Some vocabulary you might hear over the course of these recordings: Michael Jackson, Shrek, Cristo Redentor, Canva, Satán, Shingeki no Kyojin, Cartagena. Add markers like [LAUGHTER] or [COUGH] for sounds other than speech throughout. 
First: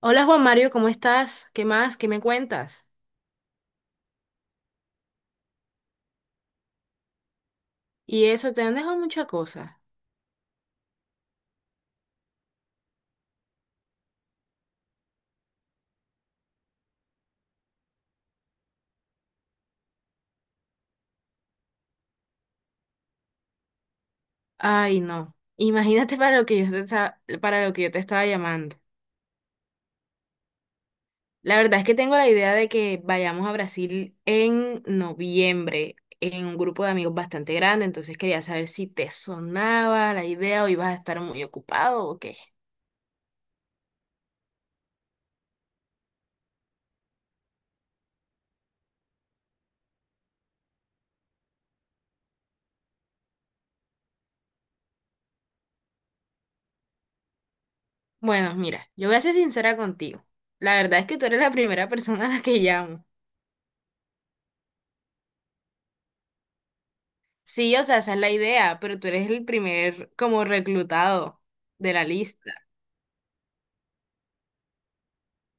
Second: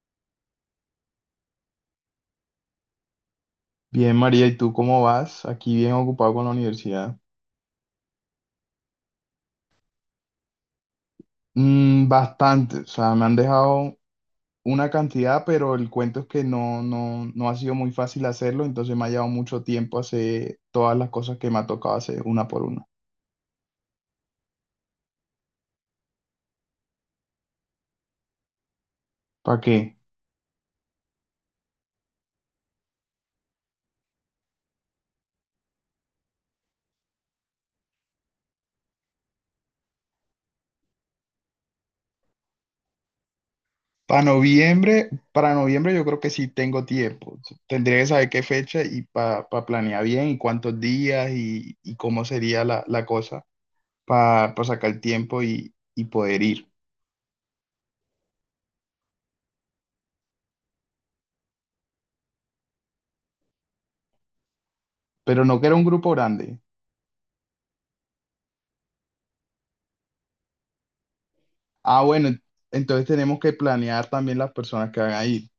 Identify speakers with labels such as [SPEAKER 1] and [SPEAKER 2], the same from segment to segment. [SPEAKER 1] Hola Juan Mario, ¿cómo estás? ¿Qué más? ¿Qué me cuentas?
[SPEAKER 2] Bien, María, ¿y tú cómo vas? Aquí bien ocupado con la universidad.
[SPEAKER 1] Y eso, te han dejado muchas cosas.
[SPEAKER 2] Bastante, o sea, me han dejado una cantidad, pero el cuento es que no ha sido muy fácil hacerlo, entonces me ha llevado mucho tiempo hacer todas las cosas que me ha tocado hacer una por una.
[SPEAKER 1] Ay, no. Imagínate [LAUGHS] para lo que yo te estaba llamando.
[SPEAKER 2] ¿Para qué?
[SPEAKER 1] La verdad es que tengo la idea de que vayamos a Brasil en noviembre en un grupo de amigos bastante grande, entonces quería saber si te sonaba la idea o ibas a estar muy ocupado o qué.
[SPEAKER 2] Para noviembre yo creo que sí tengo tiempo. Tendría que saber qué fecha y para planear bien y cuántos días y cómo sería la cosa para sacar tiempo y poder ir.
[SPEAKER 1] Bueno, mira, yo voy a ser sincera contigo. La verdad es que tú eres la primera persona a la que llamo.
[SPEAKER 2] Pero no que era un grupo grande.
[SPEAKER 1] Sí, o sea, esa es la idea, pero tú eres el primer como reclutado de
[SPEAKER 2] Ah,
[SPEAKER 1] la
[SPEAKER 2] bueno,
[SPEAKER 1] lista.
[SPEAKER 2] entonces tenemos que planear también las personas que van a ir.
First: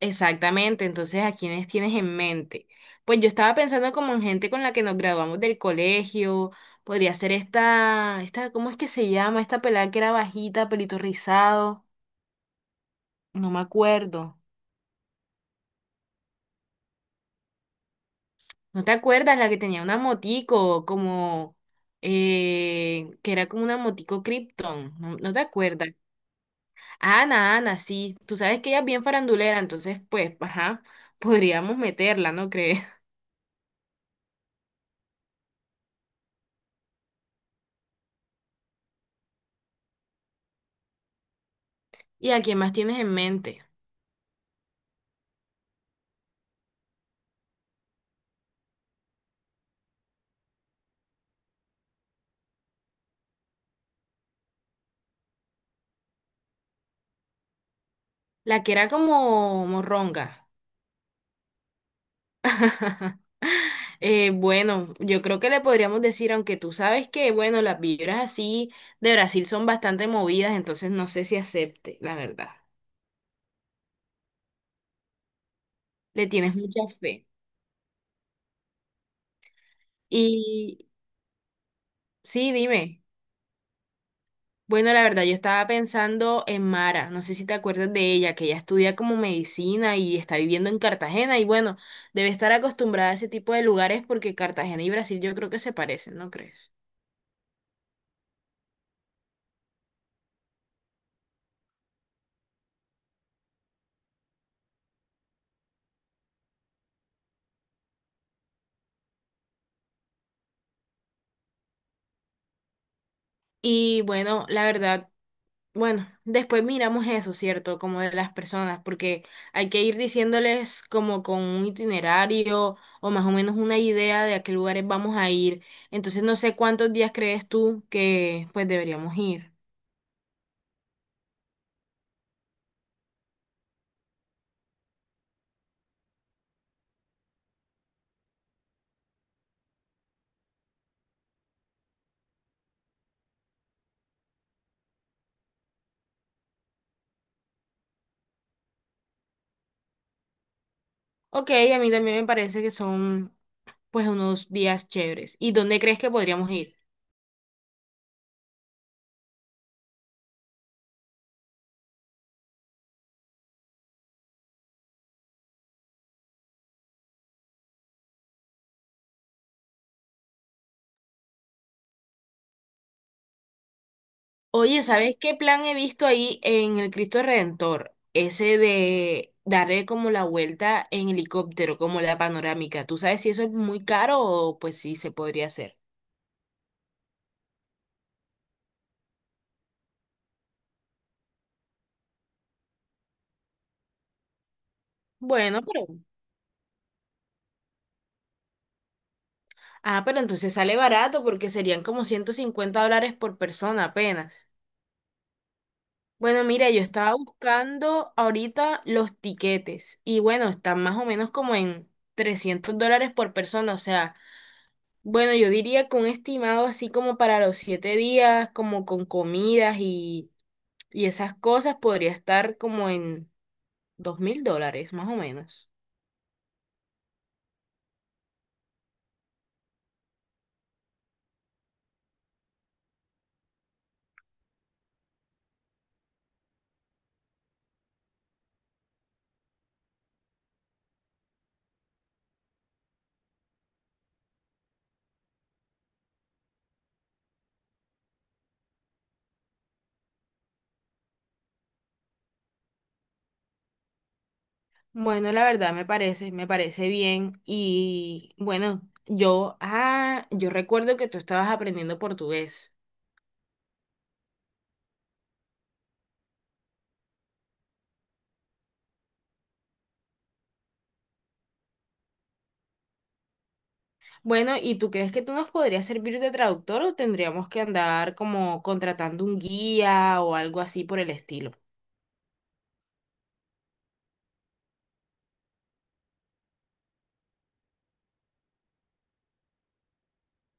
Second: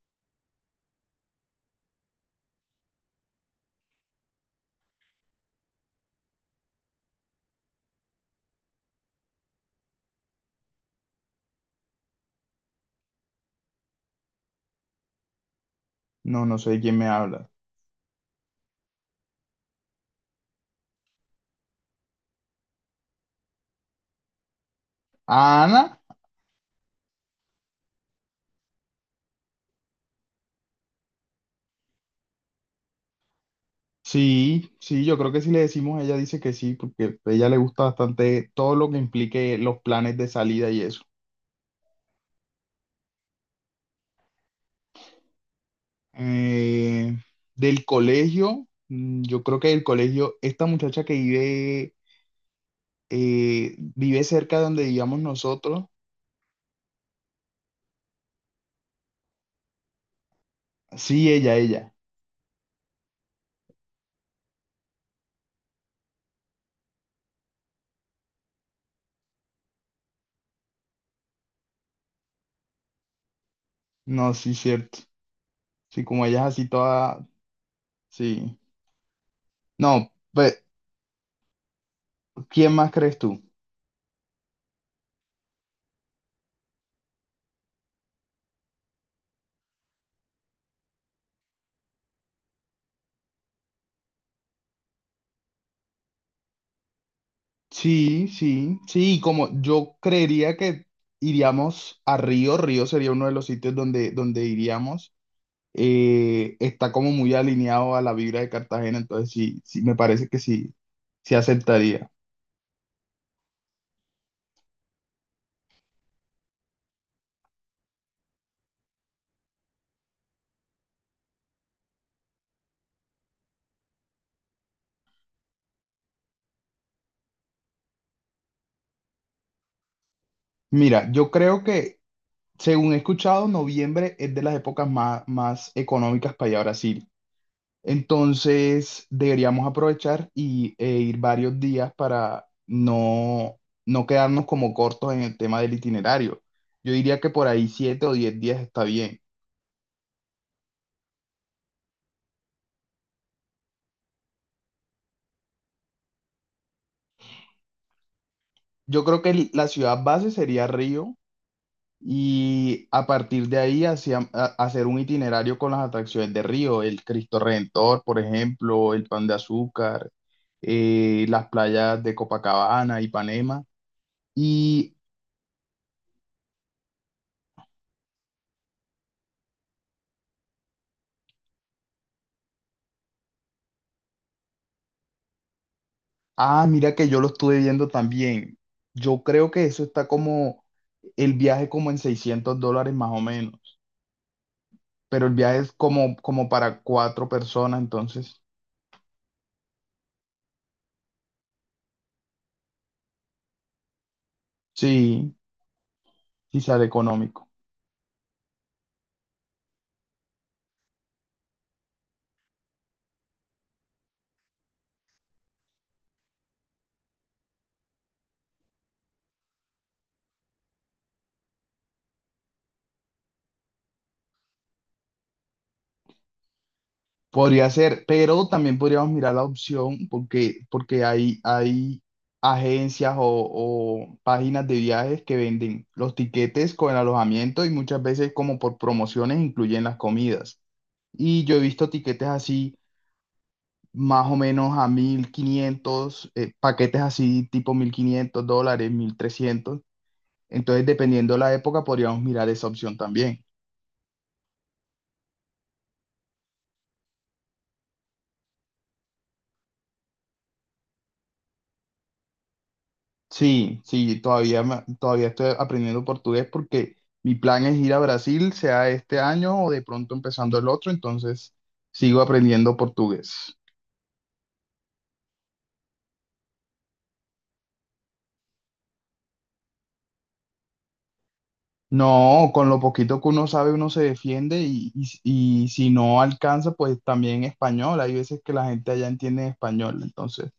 [SPEAKER 1] Exactamente, entonces ¿a quiénes tienes en mente? Pues yo estaba pensando como en gente con la que nos graduamos del colegio, podría ser esta, esta, ¿cómo es que se llama? Esta pelada que era bajita, pelito rizado, no me acuerdo.
[SPEAKER 2] No sé de quién me habla.
[SPEAKER 1] ¿No te acuerdas? La que tenía una motico, como, que era como una motico Krypton, ¿no, no te
[SPEAKER 2] ¿A Ana?
[SPEAKER 1] acuerdas? Ana, Ana, sí, tú sabes que ella es bien farandulera, entonces pues, ajá, podríamos meterla, ¿no crees? [LAUGHS]
[SPEAKER 2] Sí, sí, yo creo que si le decimos, ella dice que sí, porque a ella le gusta bastante todo lo que implique los planes de salida y eso.
[SPEAKER 1] ¿Y a quién más tienes en mente?
[SPEAKER 2] Eh, Del colegio, yo creo que del colegio, esta muchacha que vive, vive cerca de donde vivíamos nosotros.
[SPEAKER 1] La que era como morronga.
[SPEAKER 2] Sí, ella.
[SPEAKER 1] Bueno, yo creo que le podríamos decir, aunque tú sabes que, bueno, las vibras así de Brasil son bastante movidas, entonces no sé si acepte, la verdad.
[SPEAKER 2] No, sí, cierto. Sí, como
[SPEAKER 1] Le
[SPEAKER 2] ella es
[SPEAKER 1] tienes
[SPEAKER 2] así
[SPEAKER 1] mucha fe.
[SPEAKER 2] toda, sí. No, pues,
[SPEAKER 1] Y sí,
[SPEAKER 2] ¿quién más
[SPEAKER 1] dime.
[SPEAKER 2] crees tú?
[SPEAKER 1] Bueno, la verdad, yo estaba pensando en Mara, no sé si te acuerdas de ella, que ella estudia como medicina y está viviendo en Cartagena y bueno, debe estar acostumbrada a ese tipo de lugares porque Cartagena y Brasil yo creo que se parecen, ¿no crees?
[SPEAKER 2] Sí, sí, sí, y como yo creería que iríamos a Río, Río sería uno de los sitios donde, donde iríamos, está como muy alineado a la vibra de Cartagena, entonces sí, sí, me parece que sí, sí aceptaría.
[SPEAKER 1] Y bueno, la verdad, bueno, después miramos eso, ¿cierto? Como de las personas, porque hay que ir diciéndoles como con un itinerario o más o menos una idea de a qué lugares vamos a ir. Entonces no sé cuántos días crees tú que pues deberíamos ir.
[SPEAKER 2] Mira, según he escuchado, noviembre es de las épocas más económicas para ir a Brasil. Entonces, deberíamos aprovechar e ir varios días para no quedarnos como cortos en el tema del itinerario. Yo diría que por ahí 7 o 10 días está bien.
[SPEAKER 1] Ok, a mí también me parece que son pues unos días chéveres. ¿Y dónde crees que podríamos ir?
[SPEAKER 2] Yo creo que la ciudad base sería Río y a partir de ahí hacer un itinerario con las atracciones de Río, el Cristo Redentor, por ejemplo, el Pan de Azúcar, las playas de Copacabana, Ipanema.
[SPEAKER 1] Oye,
[SPEAKER 2] Y
[SPEAKER 1] ¿sabes qué plan he visto ahí en el Cristo Redentor? Ese de darle como la vuelta en helicóptero, como la panorámica. ¿Tú sabes si eso es muy caro o pues sí se podría hacer?
[SPEAKER 2] ah, mira que yo lo estuve viendo también. Yo creo que eso está como el viaje como en $600 más o menos, pero el viaje
[SPEAKER 1] Bueno,
[SPEAKER 2] es
[SPEAKER 1] pero...
[SPEAKER 2] como para 4 personas, entonces
[SPEAKER 1] Ah, pero entonces sale barato porque serían como $150 por persona apenas.
[SPEAKER 2] sí,
[SPEAKER 1] Bueno,
[SPEAKER 2] sí
[SPEAKER 1] mira, yo
[SPEAKER 2] sale
[SPEAKER 1] estaba
[SPEAKER 2] económico.
[SPEAKER 1] buscando ahorita los tiquetes y bueno, están más o menos como en $300 por persona, o sea, bueno, yo diría que un estimado así como para los 7 días, como con comidas y esas cosas, podría estar como en $2.000, más o menos.
[SPEAKER 2] Podría ser, pero también podríamos mirar la opción porque hay agencias o páginas de viajes que venden los tiquetes con el alojamiento y muchas veces como por promociones incluyen las comidas. Y yo he visto tiquetes así más o menos a 1.500, paquetes así tipo $1.500, 1.300. Entonces, dependiendo de la época, podríamos mirar esa opción también.
[SPEAKER 1] Bueno, la verdad me parece bien y bueno, yo recuerdo que tú estabas aprendiendo portugués.
[SPEAKER 2] Sí, sí, todavía estoy aprendiendo portugués porque mi plan es ir a Brasil, sea este año o de pronto empezando el otro, entonces sigo aprendiendo portugués.
[SPEAKER 1] Bueno, ¿y tú crees que tú nos podrías servir de traductor o tendríamos que andar como contratando un guía o algo así por el estilo?
[SPEAKER 2] No, con lo poquito que uno sabe, uno se defiende y si no alcanza, pues también español. Hay veces que la gente allá entiende español, entonces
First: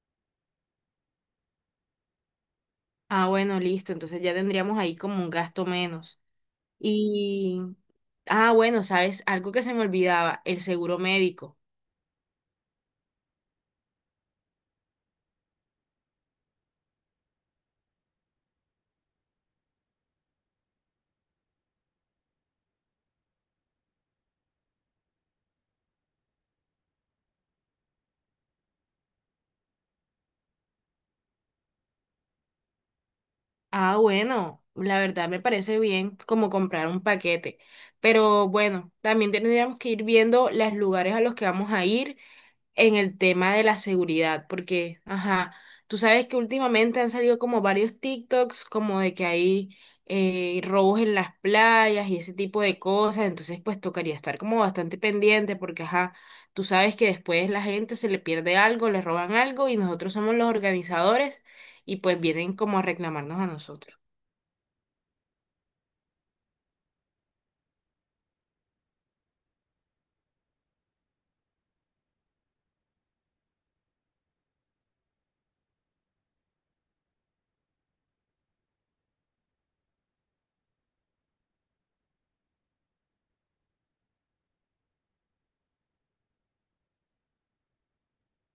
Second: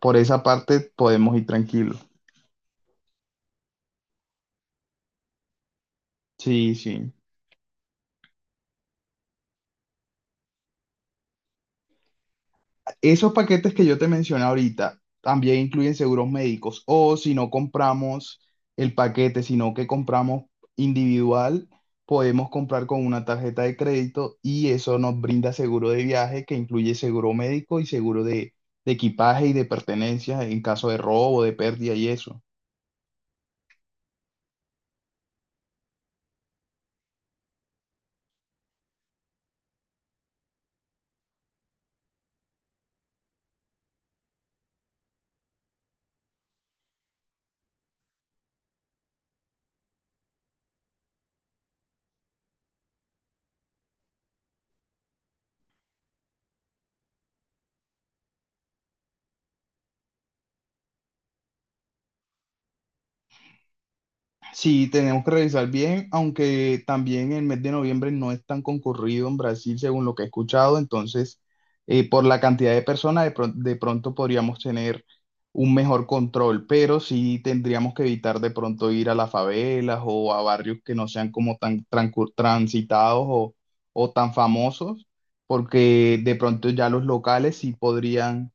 [SPEAKER 2] por esa parte podemos ir tranquilos.
[SPEAKER 1] Ah, bueno, listo, entonces ya tendríamos ahí como un gasto menos.
[SPEAKER 2] Sí, sí.
[SPEAKER 1] Y, bueno, ¿sabes? Algo que se me olvidaba, el seguro médico.
[SPEAKER 2] Esos paquetes que yo te mencioné ahorita también incluyen seguros médicos. O si no compramos el paquete, sino que compramos individual, podemos comprar con una tarjeta de crédito y eso nos brinda seguro de viaje que incluye seguro médico y seguro de equipaje y de pertenencias en caso de robo, de pérdida y eso.
[SPEAKER 1] Ah, bueno, la verdad me parece bien como comprar un paquete, pero bueno, también tendríamos que ir viendo los lugares a los que vamos a ir en el tema de la seguridad, porque, ajá, tú sabes que últimamente han salido como varios TikToks, como de que hay robos en las playas y ese tipo de cosas, entonces pues tocaría estar como bastante pendiente, porque, ajá, tú sabes que después la gente se le pierde algo, le roban algo y nosotros somos los organizadores y pues vienen como a reclamarnos a nosotros.
[SPEAKER 2] Sí, tenemos que revisar bien, aunque también el mes de noviembre no es tan concurrido en Brasil, según lo que he escuchado. Entonces, por la cantidad de personas, de pronto podríamos tener un mejor control, pero sí tendríamos que evitar de pronto ir a las favelas o a barrios que no sean como transitados o tan famosos, porque de pronto ya los locales sí podrían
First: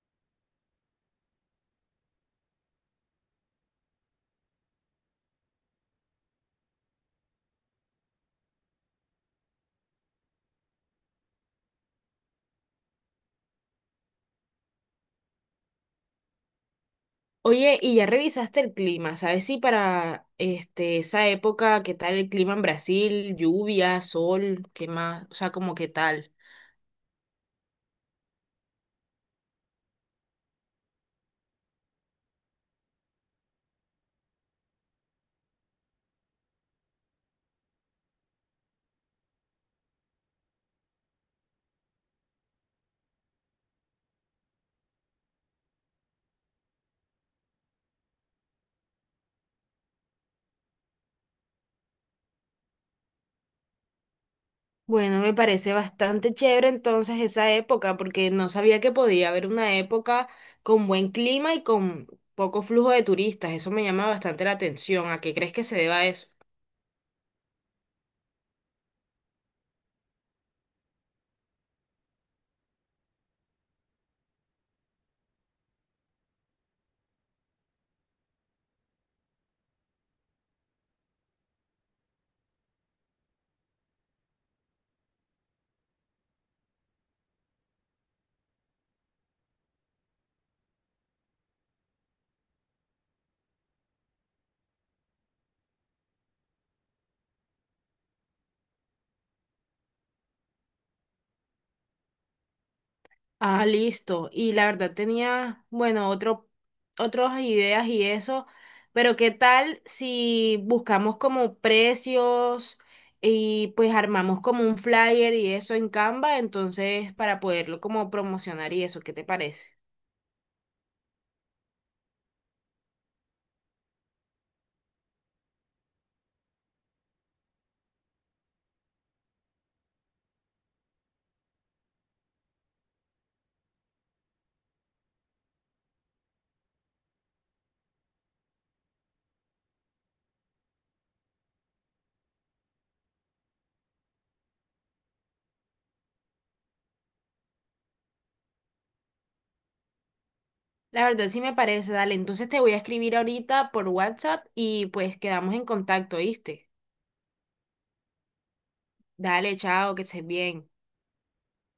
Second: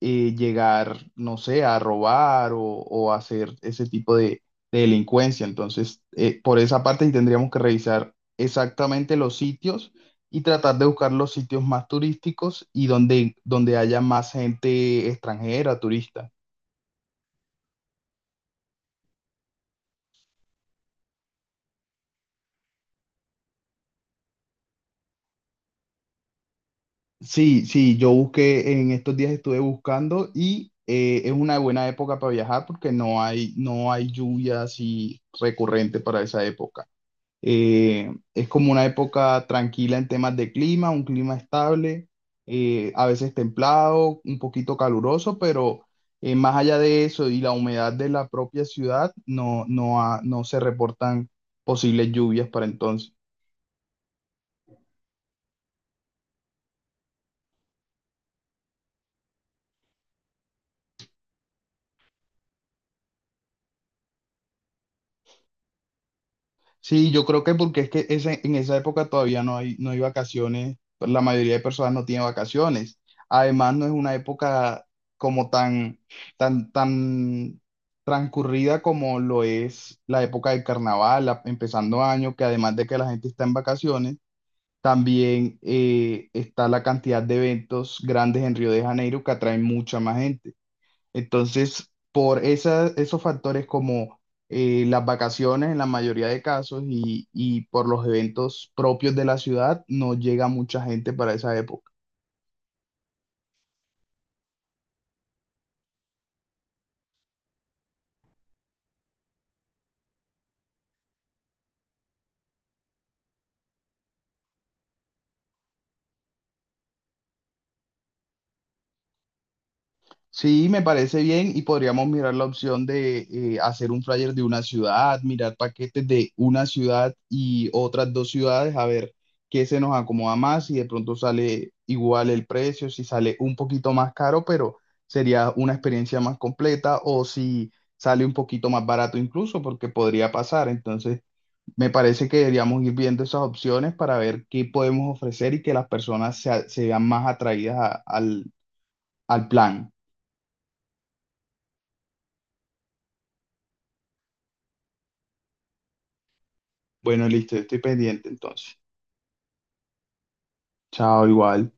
[SPEAKER 2] llegar, no sé, a robar o hacer ese tipo de delincuencia. Entonces, por esa parte sí tendríamos que revisar exactamente los sitios y tratar de buscar los sitios más turísticos y donde, donde haya más gente extranjera, turista.
[SPEAKER 1] Oye, y ya revisaste el clima, ¿sabes si para este esa época qué tal el clima en Brasil, lluvia, sol, qué más, o sea, como qué tal?
[SPEAKER 2] Sí, sí, yo busqué, en estos días estuve buscando y es una buena época para viajar porque no hay lluvia así recurrente para esa época. Es como una época tranquila en temas de clima, un clima estable, a veces templado, un poquito caluroso, pero más allá de eso y la humedad de la propia ciudad, no se reportan posibles lluvias para entonces.
[SPEAKER 1] Bueno, me parece bastante chévere entonces esa época, porque no sabía que podía haber una época con buen clima y con poco flujo de turistas. Eso me llama bastante la atención. ¿A qué crees que se deba eso?
[SPEAKER 2] Sí, yo creo que porque es que en esa época todavía no hay vacaciones, pues, la mayoría de personas no tiene vacaciones. Además, no es una época como tan, tan transcurrida como lo es la época del carnaval, empezando año, que además de que la gente está en vacaciones, también está la cantidad de eventos grandes en Río de Janeiro que atraen mucha más gente. Entonces, esos factores como las vacaciones en la mayoría de casos y por los eventos propios de la ciudad, no llega mucha gente para esa época.
[SPEAKER 1] Ah, listo. Y la verdad tenía, bueno, otro, otras ideas y eso, pero ¿qué tal si buscamos como precios y pues armamos como un flyer y eso en Canva, entonces para poderlo como promocionar y eso, ¿qué te parece?
[SPEAKER 2] Sí, me parece bien y podríamos mirar la opción de hacer un flyer de una ciudad, mirar paquetes de una ciudad y otras 2 ciudades, a ver qué se nos acomoda más, si de pronto sale igual el precio, si sale un poquito más caro, pero sería una experiencia más completa o si sale un poquito más barato incluso, porque podría pasar. Entonces, me parece que deberíamos ir viendo esas opciones para ver qué podemos ofrecer y que las personas se vean más atraídas al al plan.
[SPEAKER 1] La verdad sí me parece, dale. Entonces te voy a escribir ahorita por WhatsApp y pues quedamos en contacto, ¿viste?
[SPEAKER 2] Bueno, listo, estoy pendiente entonces.
[SPEAKER 1] Dale, chao, que estés bien.
[SPEAKER 2] Chao, igual.